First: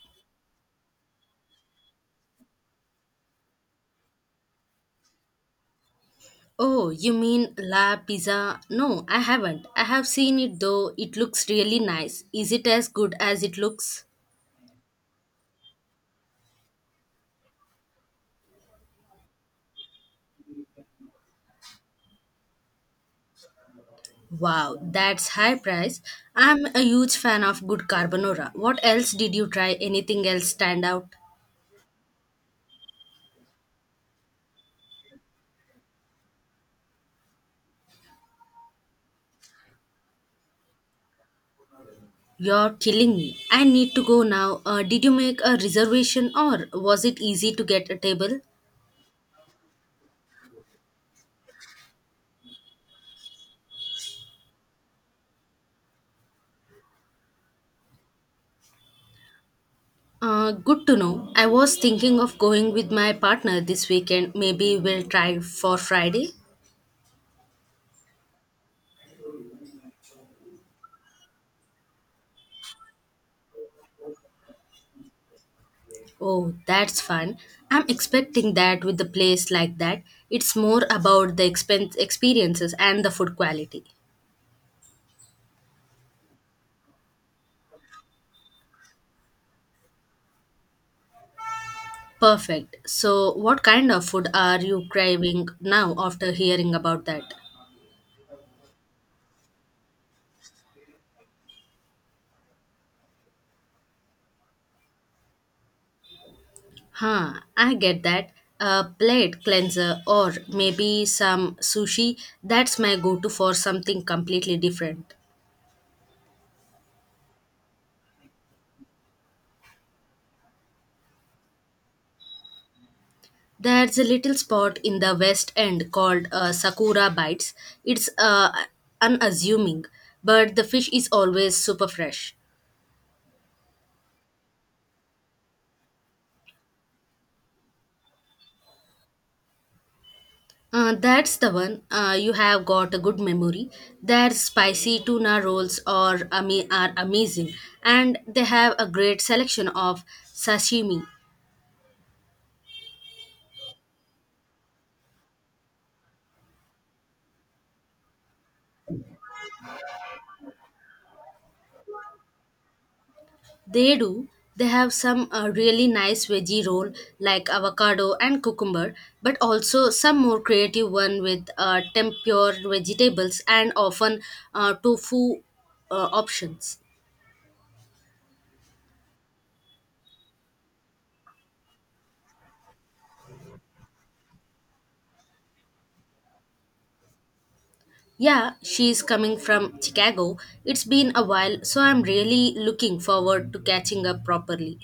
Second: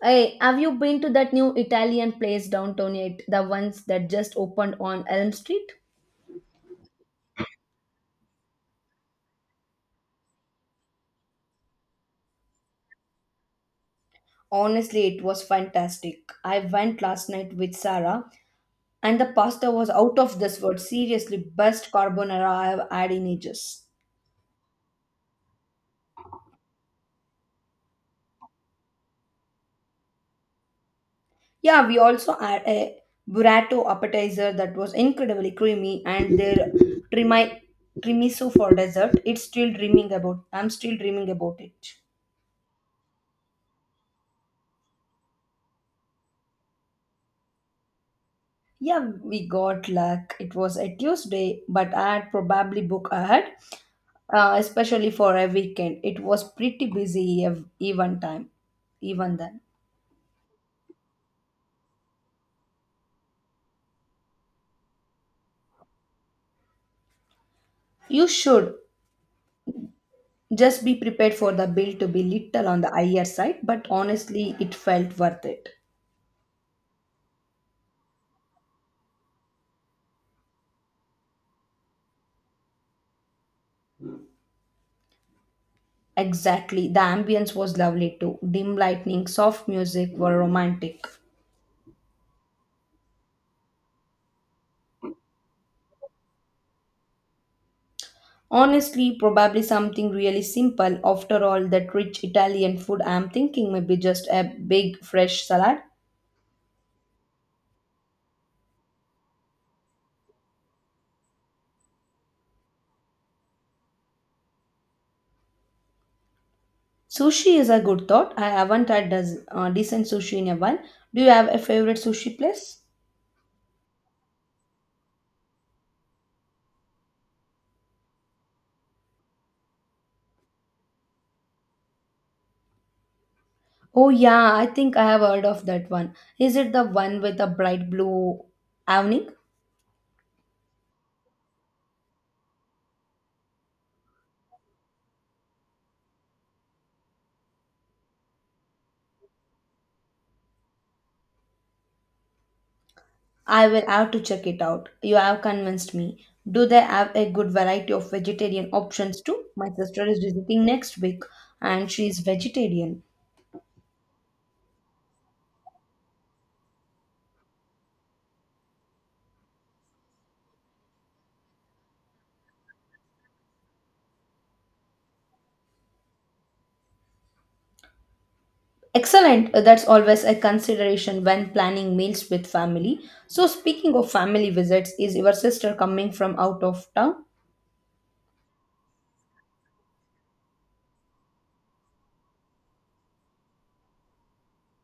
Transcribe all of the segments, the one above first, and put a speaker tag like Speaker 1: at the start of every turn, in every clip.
Speaker 1: Hey, have you been to that new Italian place downtown yet? The ones that just opened on Elm Street?
Speaker 2: Oh, you mean La Pizza? No, I haven't. I have seen it though. It looks really nice. Is it as good as it looks?
Speaker 1: Honestly, it was fantastic. I went last night with Sarah, and the pasta was out of this world. Seriously, best carbonara I have had in ages.
Speaker 2: Wow, that's high price. I'm a huge fan of good carbonara. What else did you try? Anything else stand out?
Speaker 1: Yeah, we also had a burrito appetizer that was incredibly creamy, and their trimi- trimiso for dessert. It's still dreaming about. I'm still dreaming about it.
Speaker 2: You're killing me. I need to go now. Did you make a reservation or was it easy to get a table?
Speaker 1: Yeah, we got luck. It was a Tuesday, but I had probably booked ahead, especially for a weekend. It was pretty busy even time, even then.
Speaker 2: Good to know. I was thinking of going with my partner this weekend. Maybe we'll try for Friday.
Speaker 1: You should just be prepared for the bill to be little on the higher side, but honestly, it felt worth it.
Speaker 2: Oh, that's fun. I'm expecting that with a place like that. It's more about the expense experiences and the food quality.
Speaker 1: Exactly. The ambience was lovely too. Dim lightning, soft music were romantic.
Speaker 2: Perfect. So, what kind of food are you craving now after hearing about that?
Speaker 1: Honestly, probably something really simple. After all, that rich Italian food, I'm thinking maybe just a big fresh salad.
Speaker 2: Huh, I get that. A plate cleanser or maybe some sushi. That's my go to for something completely different.
Speaker 1: Sushi is a good thought. I haven't had decent sushi in a while. Do you have a favorite sushi place?
Speaker 2: There's a little spot in the West End called Sakura Bites. It's unassuming, but the fish is always super fresh.
Speaker 1: Oh, yeah, I think I have heard of that one. Is it the one with the bright blue awning?
Speaker 2: That's the one. You have got a good memory. Their spicy tuna rolls are, are amazing, and they have a great selection of sashimi.
Speaker 1: I will have to check it out. You have convinced me. Do they have a good variety of vegetarian options too? My sister is visiting next week and she is vegetarian.
Speaker 2: They do. They have some really nice veggie roll like avocado and cucumber, but also some more creative one with tempura vegetables and often tofu options.
Speaker 1: Excellent. That's always a consideration when planning meals with family. So, speaking of family visits, is your sister coming from out of town?
Speaker 2: Yeah, she's coming from Chicago. It's been a while, so I'm really looking forward to catching up properly.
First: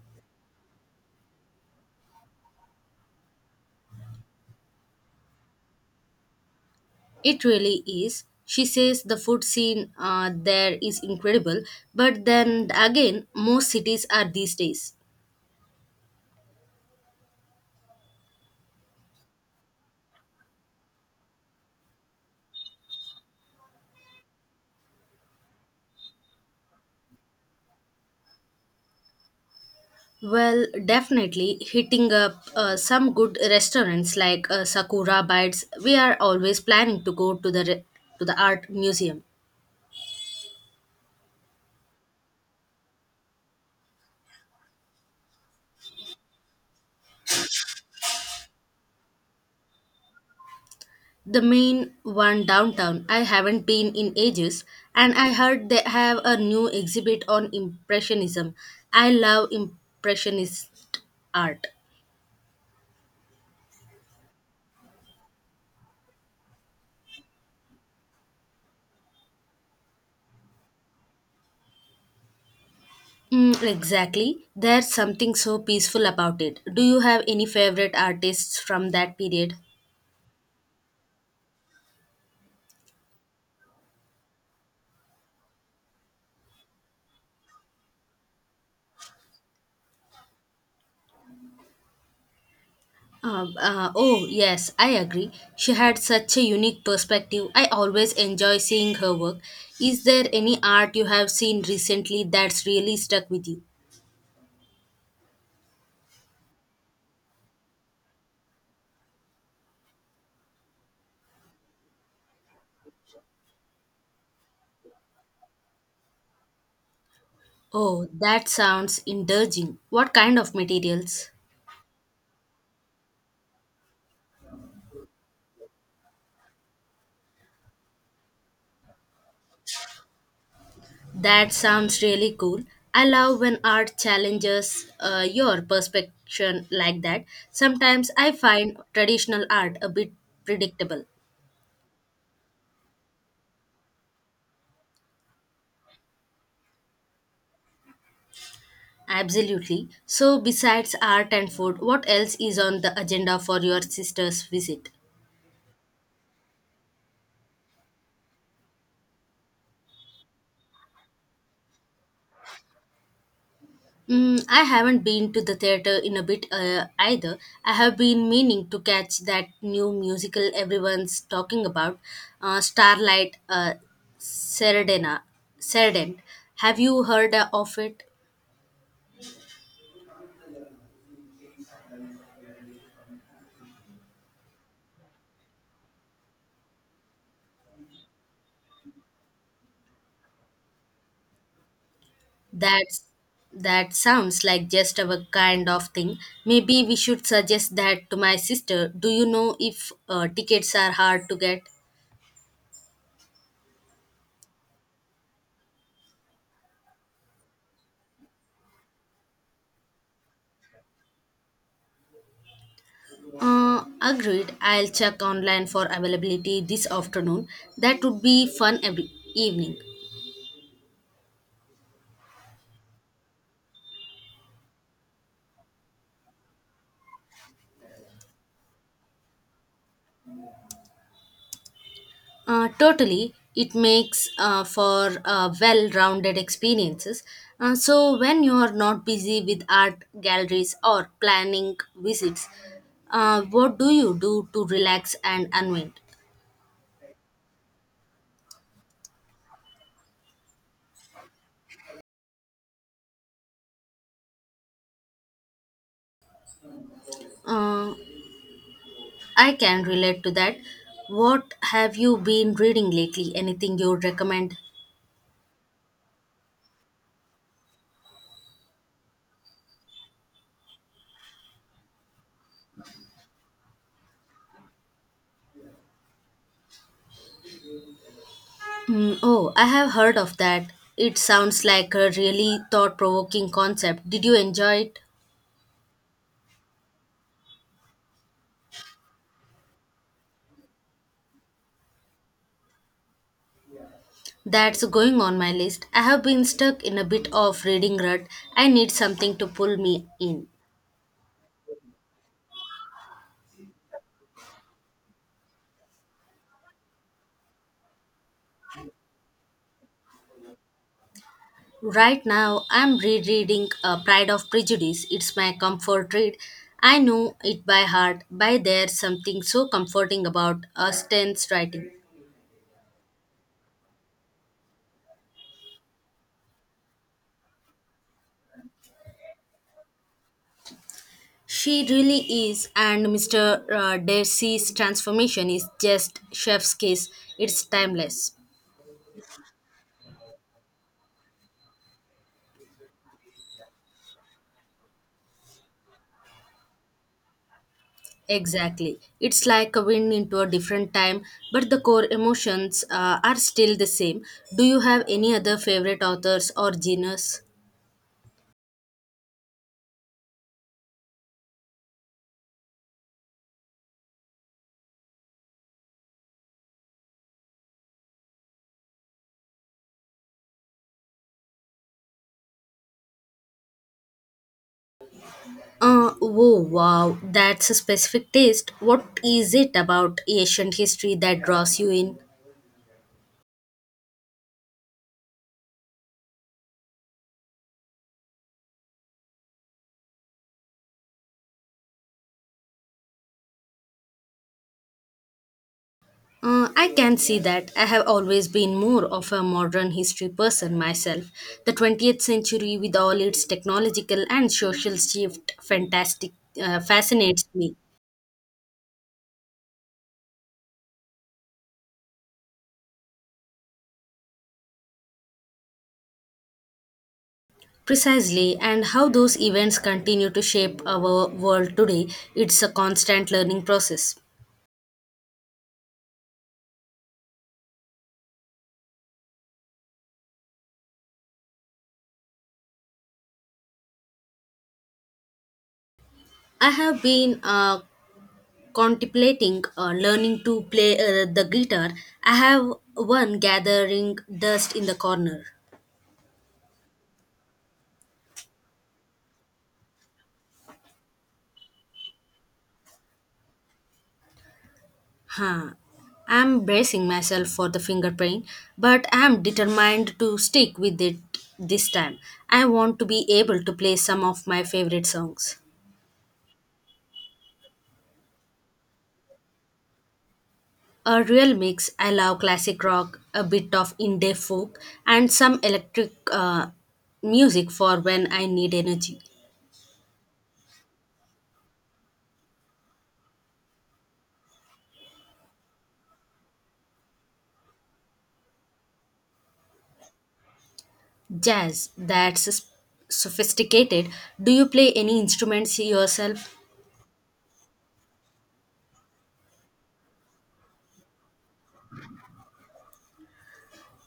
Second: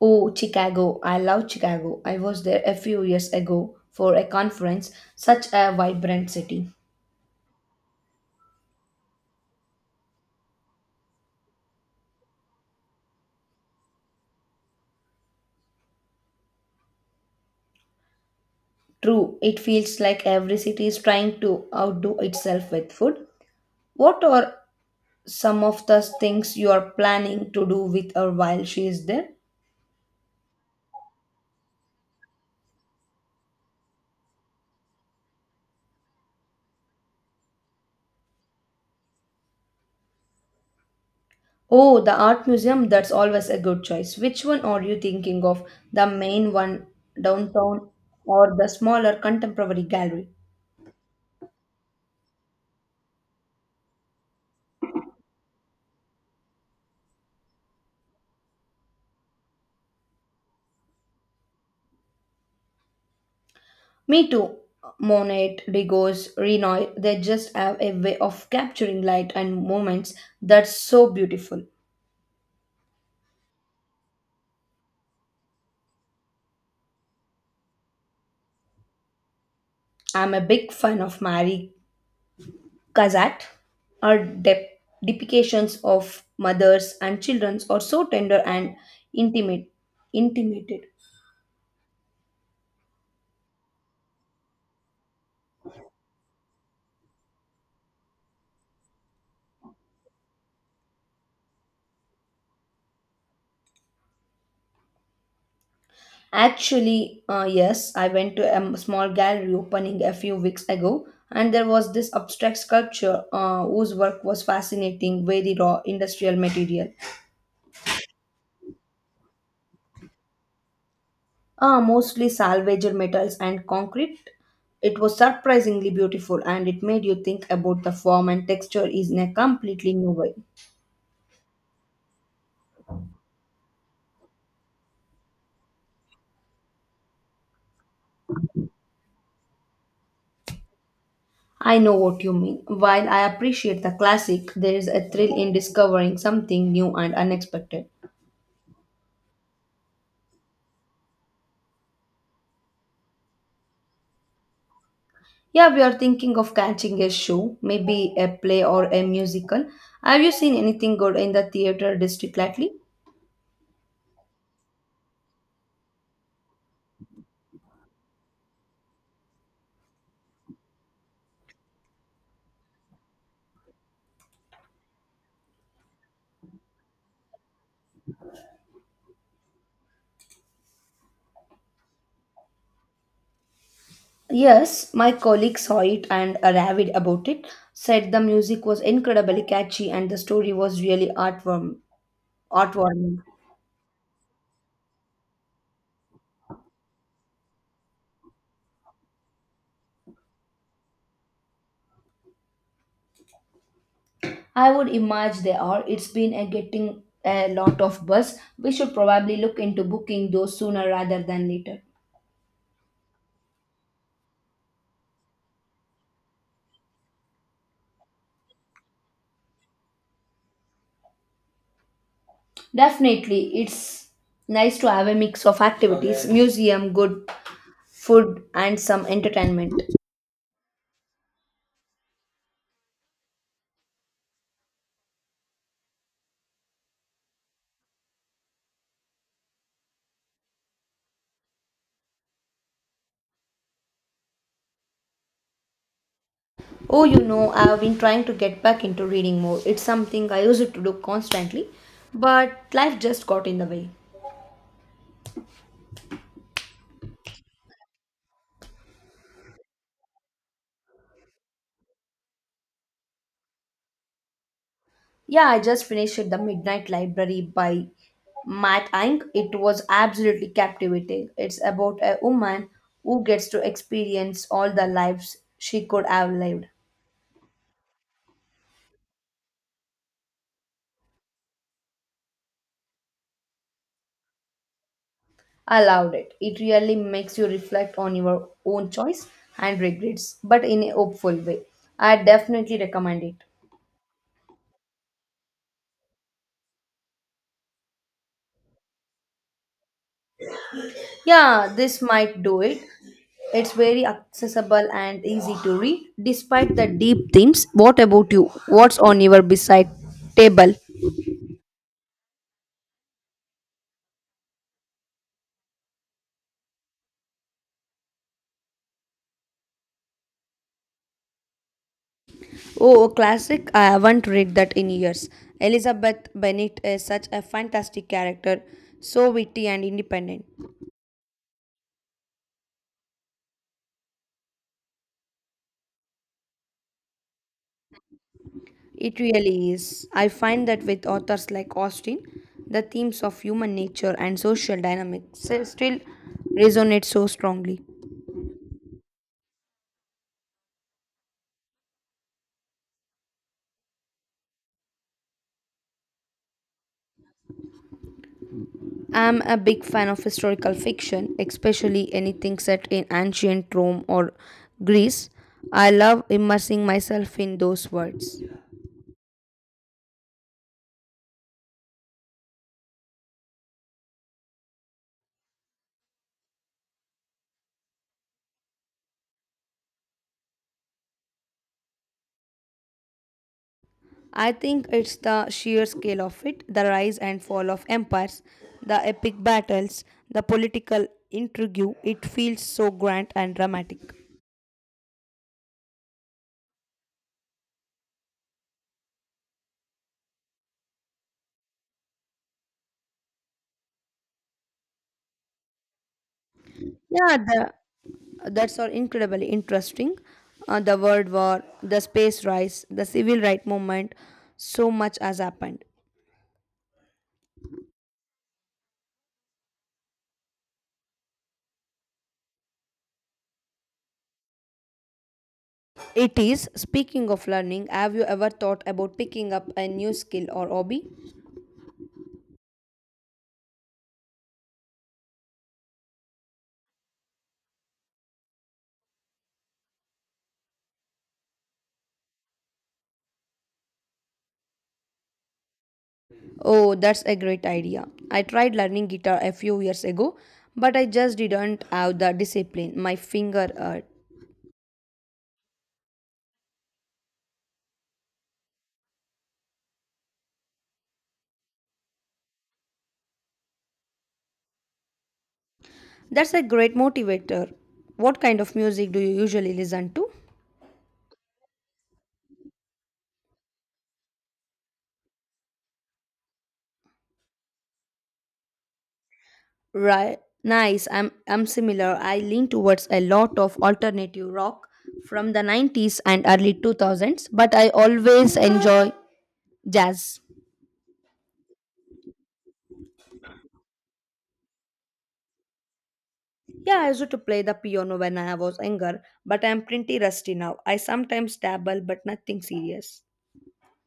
Speaker 1: Oh, Chicago. I love Chicago. I was there a few years ago for a conference. Such a vibrant city.
Speaker 2: It really is. She says the food scene there is incredible, but then again, most cities are these days.
Speaker 1: True, it feels like every city is trying to outdo itself with food. What are some of the things you are planning to do with her while she is there?
Speaker 2: Well, definitely hitting up some good restaurants like Sakura Bites. We are always planning to go to the to the art museum.
Speaker 1: Oh, the art museum, that's always a good choice. Which one are you thinking of? The main one downtown or the smaller contemporary gallery?
Speaker 2: The main one downtown. I haven't been in ages, and I heard they have a new exhibit on impressionism. I love impressionist art.
Speaker 1: Me too. Monet, Degas, Renoir, they just have a way of capturing light and moments that's so beautiful.
Speaker 2: Mm, exactly. There's something so peaceful about it. Do you have any favorite artists from that period?
Speaker 1: I'm a big fan of Marie Kazat. Her depictions of mothers and children are so tender and intimate, intimated.
Speaker 2: Oh, yes, I agree. She had such a unique perspective. I always enjoy seeing her work. Is there any art you have seen recently that's really stuck with you?
Speaker 1: Actually, yes, I went to a small gallery opening a few weeks ago, and there was this abstract sculpture whose work was fascinating, very raw industrial material,
Speaker 2: Oh, that sounds indulging. What kind of materials?
Speaker 1: mostly salvaged metals and concrete. It was surprisingly beautiful, and it made you think about the form and texture is in a completely new way.
Speaker 2: That sounds really cool. I love when art challenges your perception like that. Sometimes I find traditional art a bit predictable.
Speaker 1: I know what you mean. While I appreciate the classic, there is a thrill in discovering something new and unexpected.
Speaker 2: Absolutely. So, besides art and food, what else is on the agenda for your sister's visit?
Speaker 1: Yeah, we are thinking of catching a show, maybe a play or a musical. Have you seen anything good in the theater district lately?
Speaker 2: Mm, I haven't been to the theater in a bit either. I have been meaning to catch that new musical everyone's talking about, Starlight Serenade. Serenade. Have you heard of it?
Speaker 1: Yes, my colleague saw it and raved about it. Said the music was incredibly catchy and the story was really heartwarm,
Speaker 2: That's
Speaker 1: heartwarming.
Speaker 2: that sounds like just our kind of thing. Maybe we should suggest that to my sister. Do you know if tickets are hard to get?
Speaker 1: I would imagine they are. It's been a getting a lot of buzz. We should probably look into booking those sooner rather than later.
Speaker 2: Agreed. I'll check online for availability this afternoon. That would be fun every evening.
Speaker 1: Definitely, it's nice to have a mix of activities, museum, good food, and some entertainment.
Speaker 2: Totally. It makes for well rounded experiences. So, when you are not busy with art galleries or planning visits, what do you do to relax and unwind?
Speaker 1: Oh, you know, I've been trying to get back into reading more. It's something I used to do constantly, but life just got in the way.
Speaker 2: Uh, I can relate to that. What have you been reading lately? Anything you would recommend?
Speaker 1: Yeah, I just finished The Midnight Library by Matt Ink. It was absolutely captivating. It's about a woman who gets to experience all the lives she could have lived.
Speaker 2: Mm, oh, I have heard of that. It sounds like a really thought provoking concept. Did you enjoy it?
Speaker 1: I loved it. It really makes you reflect on your own choice and regrets, but in a hopeful way. I definitely recommend it.
Speaker 2: That's going on my list. I have been stuck in a bit of reading rut. I need something to pull me in.
Speaker 1: Yeah, this might do it. It's very accessible and easy to read, despite the deep themes. What about you? What's on your beside table?
Speaker 2: Right now, I'm rereading Pride of Prejudice. It's my comfort read. I know it by heart, by there's something so comforting about Austen's writing.
Speaker 1: Oh, a classic. I haven't read that in years. Elizabeth Bennet is such a fantastic character, so witty and independent.
Speaker 2: She really is, and Mr. Darcy's transformation is just chef's kiss. It's timeless.
Speaker 1: It really is. I find that with authors like Austin, the themes of human nature and social dynamics still resonate so strongly.
Speaker 2: Exactly. It's like a wind into a different time, but the core emotions are still the same. Do you have any other favorite authors or genres?
Speaker 1: I'm a big fan of historical fiction, especially anything set in ancient Rome or Greece. I love immersing myself in those worlds.
Speaker 2: Oh wow, that's a specific taste. What is it about ancient history that draws you in?
Speaker 1: I think it's the sheer scale of it, the rise and fall of empires, the epic battles, the political intrigue. It feels so grand and dramatic.
Speaker 2: I can see that. I have always been more of a modern history person myself. The 20th century, with all its technological and social shift, fantastic
Speaker 1: Yeah,
Speaker 2: fascinates
Speaker 1: the
Speaker 2: me.
Speaker 1: that's all incredibly interesting. The world war, the space race, the civil right movement, so much has happened.
Speaker 2: Precisely, and how those events continue to shape our world today, it's a constant learning process.
Speaker 1: It is, speaking of learning, have you ever thought about picking up a new skill or hobby?
Speaker 2: I have been contemplating learning to play the guitar. I have one gathering dust in the corner.
Speaker 1: Oh, that's a great idea. I tried learning guitar a few years ago, but I just didn't have the discipline. My finger hurt.
Speaker 2: Huh. I'm bracing myself for the fingerprint, but I'm determined to stick with it this time. I want to be able to play some of my favorite songs.
Speaker 1: That's a great motivator. What kind of music do you usually listen to?
Speaker 2: A real mix. I love classic rock, a bit of indie folk, and some electric music for when I need energy.
Speaker 1: Right. Nice. I'm similar. I lean towards a lot of alternative rock from the 90s and early 2000s, but I always enjoy jazz.
Speaker 2: Jazz, that's sophisticated. Do you play any instruments yourself?
Speaker 1: Yeah, I used to play the piano when I was younger, but I'm pretty rusty now. I sometimes dabble, but nothing serious.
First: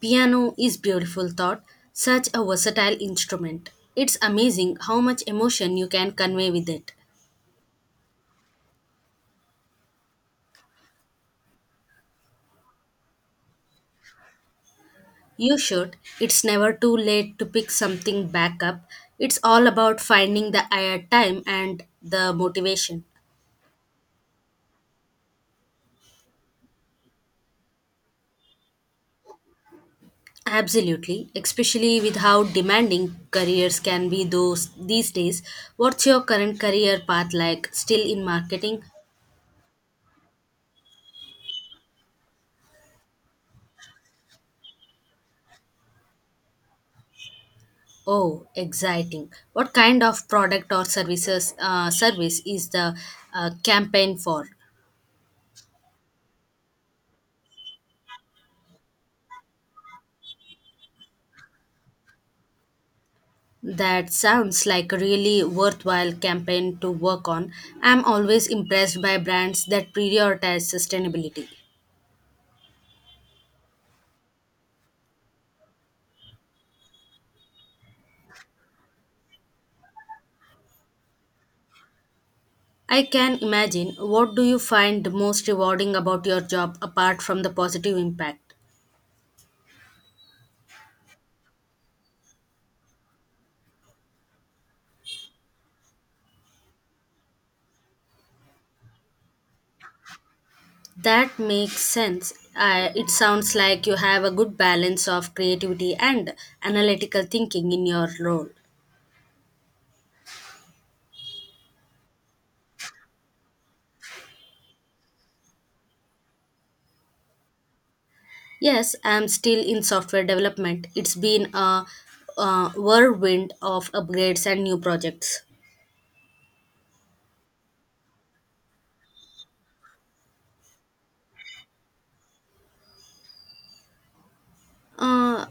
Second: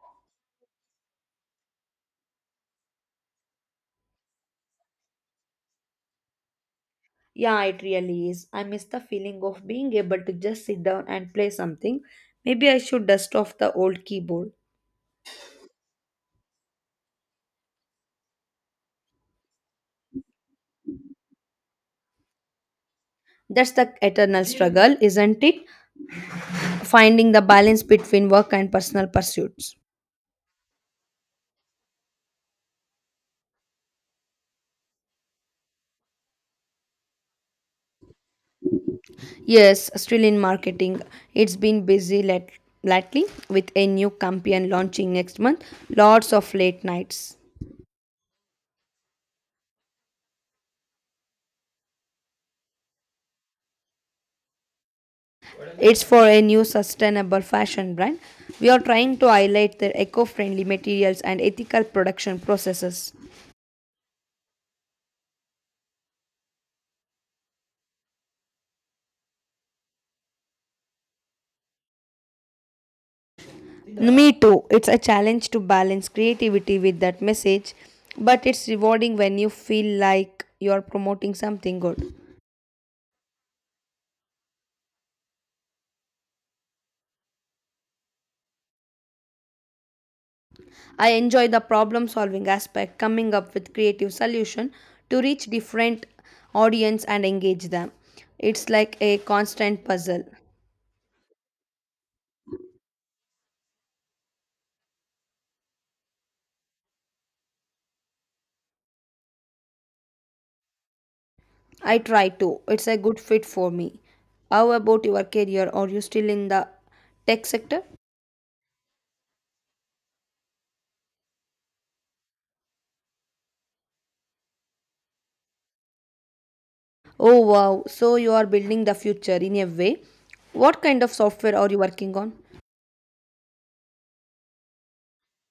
Speaker 2: Piano is beautiful thought, such a versatile instrument. It's amazing how much emotion you can convey with it.
Speaker 1: Yeah, it really is. I miss the feeling of being able to just sit down and play something. Maybe I should dust off the old keyboard.
Speaker 2: You should. It's never too late to pick something back up. It's all about finding the time and the motivation.
Speaker 1: That's the eternal struggle, isn't it? Finding the balance between work and personal pursuits.
Speaker 2: Absolutely, especially with how demanding careers can be those these days. What's your current career path like? Still in marketing?
Speaker 1: Yes, still in marketing. It's been lately with a new campaign launching next month. Lots of late nights.
Speaker 2: Oh, exciting. What kind of product or services service is the campaign for?
Speaker 1: It's for a new sustainable fashion brand. We are trying to highlight their eco friendly materials and ethical production processes.
Speaker 2: That sounds like a really worthwhile campaign to work on. I'm always impressed by brands that prioritize sustainability.
Speaker 1: Me too. It's a challenge to balance creativity with that message, but it's rewarding when you feel like you're promoting something good.
Speaker 2: I can imagine. What do you find most rewarding about your job apart from the positive impact?
Speaker 1: I enjoy the problem solving aspect, coming up with creative solution to reach different audience and engage them. It's like a constant puzzle.
Speaker 2: That makes sense. I it sounds like you have a good balance of creativity and analytical thinking in your role.
Speaker 1: I try to. It's a good fit for me. How about your career? Are you still in the tech sector?
Speaker 2: Yes, I'm still in software development. It's been a, whirlwind of upgrades and new projects.
Speaker 1: Oh wow, so you are building the future in a way. What kind of software are you working on?
Speaker 2: Uh,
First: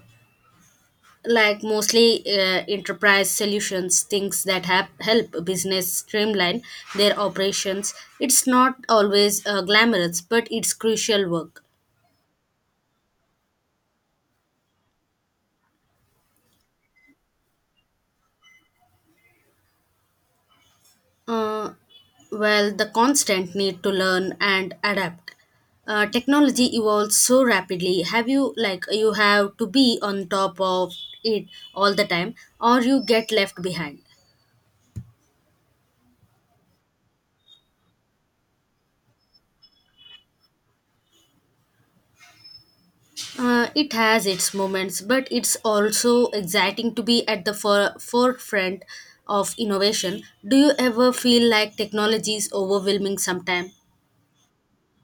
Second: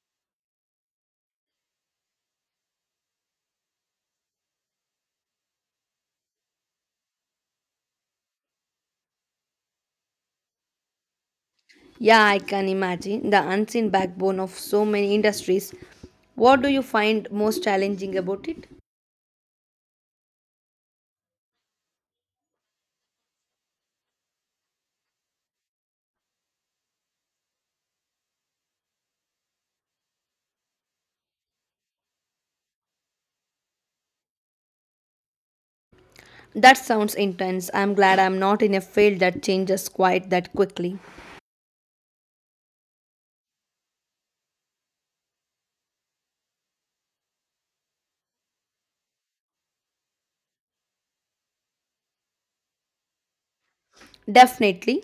Speaker 2: like mostly Enterprise solutions, things that have help business streamline their operations. It's not always glamorous, but it's crucial work.
Speaker 1: Yeah, I can imagine the unseen backbone of so many industries. What do you find most challenging about it?
Speaker 2: Uh, well, the constant need to learn and adapt. Technology evolves so rapidly. Have you like You have to be on top of it all the time, or you get left behind?
Speaker 1: That sounds intense. I'm glad I'm not in a field that changes quite that quickly.
Speaker 2: It has its moments, but it's also exciting to be at the forefront of innovation. Do you ever feel like technology is overwhelming sometime?
Speaker 1: Definitely.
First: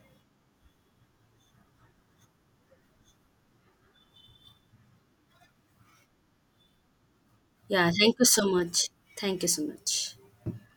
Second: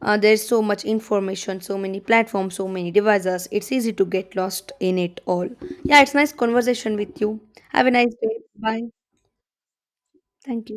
Speaker 1: There's so much information, so many platforms, so many devices. It's easy to get lost in it all. Yeah, it's nice conversation with you. Have a
Speaker 2: Yeah,
Speaker 1: nice
Speaker 2: thank you
Speaker 1: day.
Speaker 2: so
Speaker 1: Bye.
Speaker 2: much. Thank you so much.
Speaker 1: Thank you.